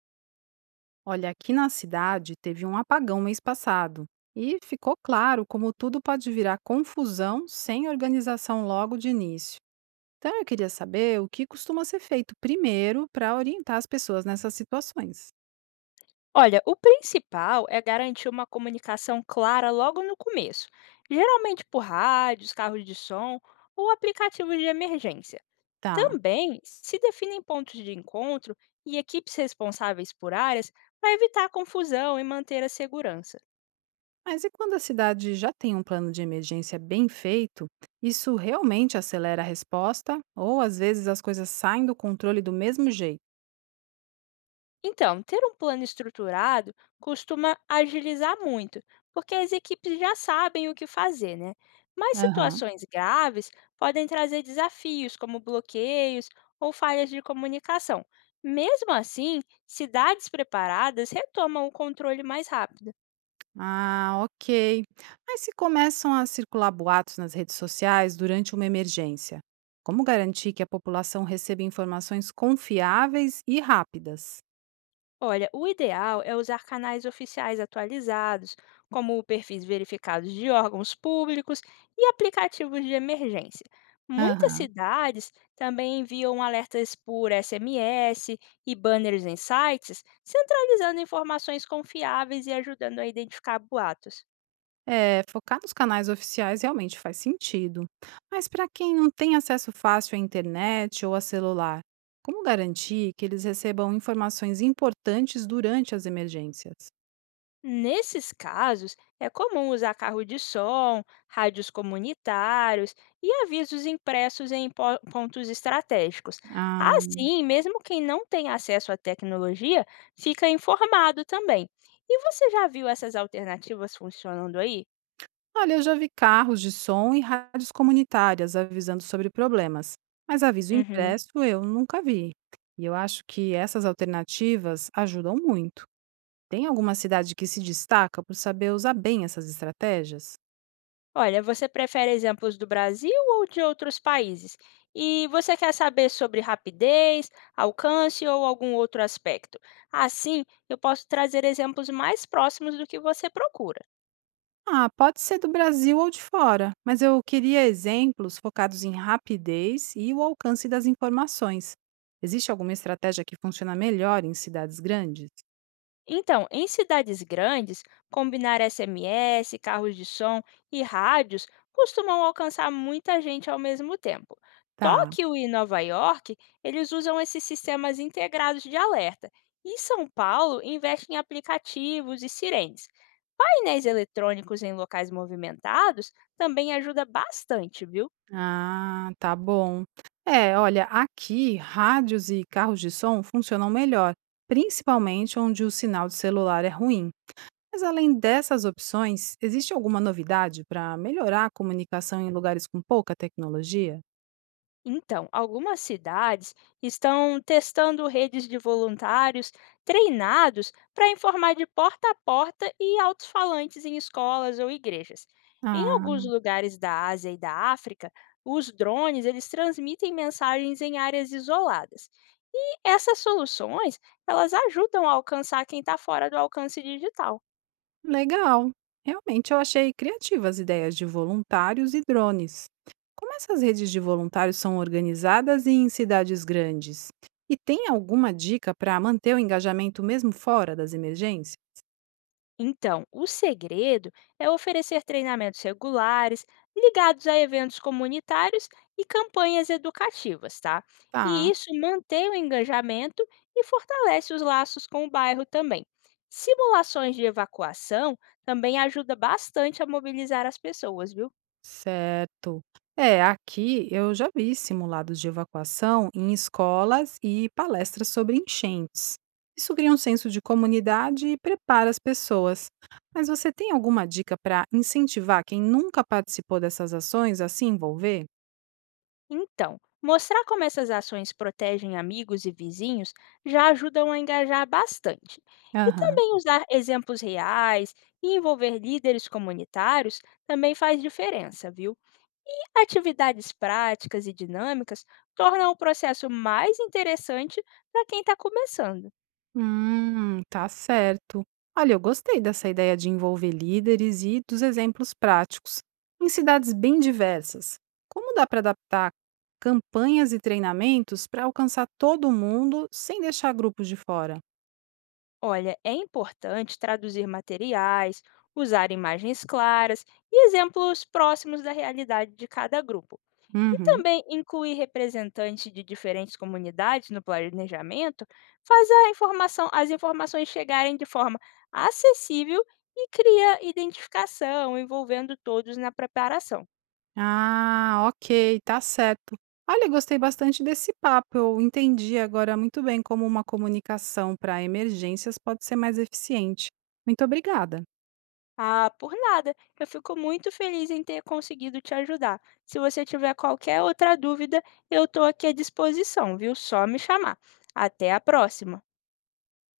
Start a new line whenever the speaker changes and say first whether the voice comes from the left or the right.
right: Olha, aqui na cidade teve um apagão mês passado e ficou claro como tudo pode virar confusão sem organização logo de início. Então eu queria saber o que costuma ser feito primeiro para orientar as pessoas nessas situações.
left: Olha, o principal é garantir uma comunicação clara logo no começo, geralmente por rádios, carros de som ou aplicativos de emergência.
right: Tá.
left: Também se definem pontos de encontro e equipes responsáveis por áreas para evitar confusão e manter a segurança.
right: Mas e quando a cidade já tem um plano de emergência bem feito, isso realmente acelera a resposta ou às vezes as coisas saem do controle do mesmo jeito?
left: Então, ter um plano estruturado costuma agilizar muito, porque as equipes já sabem o que fazer, né? Mas
right: Aham.
left: situações graves podem trazer desafios, como bloqueios ou falhas de comunicação. Mesmo assim, cidades preparadas retomam o controle mais rápido.
right: Ah, ok. Mas se começam a circular boatos nas redes sociais durante uma emergência, como garantir que a população receba informações confiáveis e rápidas?
left: Olha, o ideal é usar canais oficiais atualizados, como perfis verificados de órgãos públicos e aplicativos de emergência. Muitas
right: Aham.
left: cidades também enviam alertas por SMS e banners em sites, centralizando informações confiáveis e ajudando a identificar boatos.
right: É, focar nos canais oficiais realmente faz sentido. Mas para quem não tem acesso fácil à internet ou a celular, como garantir que eles recebam informações importantes durante as emergências?
left: Nesses casos, é comum usar carro de som, rádios comunitários e avisos impressos em pontos estratégicos.
right: Ah.
left: Assim, mesmo quem não tem acesso à tecnologia fica informado também. E você já viu essas alternativas funcionando aí?
right: Olha, eu já vi carros de som e rádios comunitárias avisando sobre problemas, mas aviso
left: Uhum.
right: impresso eu nunca vi. E eu acho que essas alternativas ajudam muito. Tem alguma cidade que se destaca por saber usar bem essas estratégias?
left: Olha, você prefere exemplos do Brasil ou de outros países? E você quer saber sobre rapidez, alcance ou algum outro aspecto? Assim, eu posso trazer exemplos mais próximos do que você procura.
right: Ah, pode ser do Brasil ou de fora, mas eu queria exemplos focados em rapidez e o alcance das informações. Existe alguma estratégia que funciona melhor em cidades grandes?
left: Então, em cidades grandes, combinar SMS, carros de som e rádios costumam alcançar muita gente ao mesmo tempo.
right: Tá.
left: Tóquio e Nova York, eles usam esses sistemas integrados de alerta. E São Paulo investe em aplicativos e sirenes. Painéis eletrônicos em locais movimentados também ajuda bastante, viu?
right: Ah, tá bom. É, olha, aqui rádios e carros de som funcionam melhor, principalmente onde o sinal de celular é ruim. Mas além dessas opções, existe alguma novidade para melhorar a comunicação em lugares com pouca tecnologia?
left: Então, algumas cidades estão testando redes de voluntários treinados para informar de porta a porta e alto-falantes em escolas ou igrejas. Em alguns
right: Ah,
left: lugares da Ásia e da África, os drones eles transmitem mensagens em áreas isoladas. E essas soluções, elas ajudam a alcançar quem está fora do alcance digital.
right: legal. Realmente eu achei criativas ideias de voluntários e drones. Como essas redes de voluntários são organizadas e em cidades grandes? E tem alguma dica para manter o engajamento mesmo fora das emergências?
left: Então, o segredo é oferecer treinamentos regulares, ligados a eventos comunitários e campanhas educativas, tá? E
right: Tá,
left: isso mantém o engajamento e fortalece os laços com o bairro também. Simulações de evacuação também ajuda bastante a mobilizar as pessoas, viu?
right: certo. É, aqui eu já vi simulados de evacuação em escolas e palestras sobre enchentes. Isso cria um senso de comunidade e prepara as pessoas. Mas você tem alguma dica para incentivar quem nunca participou dessas ações a se envolver?
left: Então, mostrar como essas ações protegem amigos e vizinhos já ajudam a engajar bastante. E
right: Aham.
left: também usar exemplos reais e envolver líderes comunitários também faz diferença, viu? E atividades práticas e dinâmicas tornam o processo mais interessante para quem está começando.
right: Tá certo. Olha, eu gostei dessa ideia de envolver líderes e dos exemplos práticos em cidades bem diversas. Como dá para adaptar campanhas e treinamentos para alcançar todo mundo sem deixar grupos de fora?
left: Olha, é importante traduzir materiais, usar imagens claras e exemplos próximos da realidade de cada grupo. E
right: Uhum.
left: também incluir representantes de diferentes comunidades no planejamento faz as informações chegarem de forma acessível e cria identificação, envolvendo todos na preparação.
right: Ah, ok, tá certo. Olha, eu gostei bastante desse papo. Eu entendi agora muito bem como uma comunicação para emergências pode ser mais eficiente. Muito obrigada.
left: Ah, por nada. Eu fico muito feliz em ter conseguido te ajudar. Se você tiver qualquer outra dúvida, eu estou aqui à disposição, viu? Só me chamar. Até a próxima!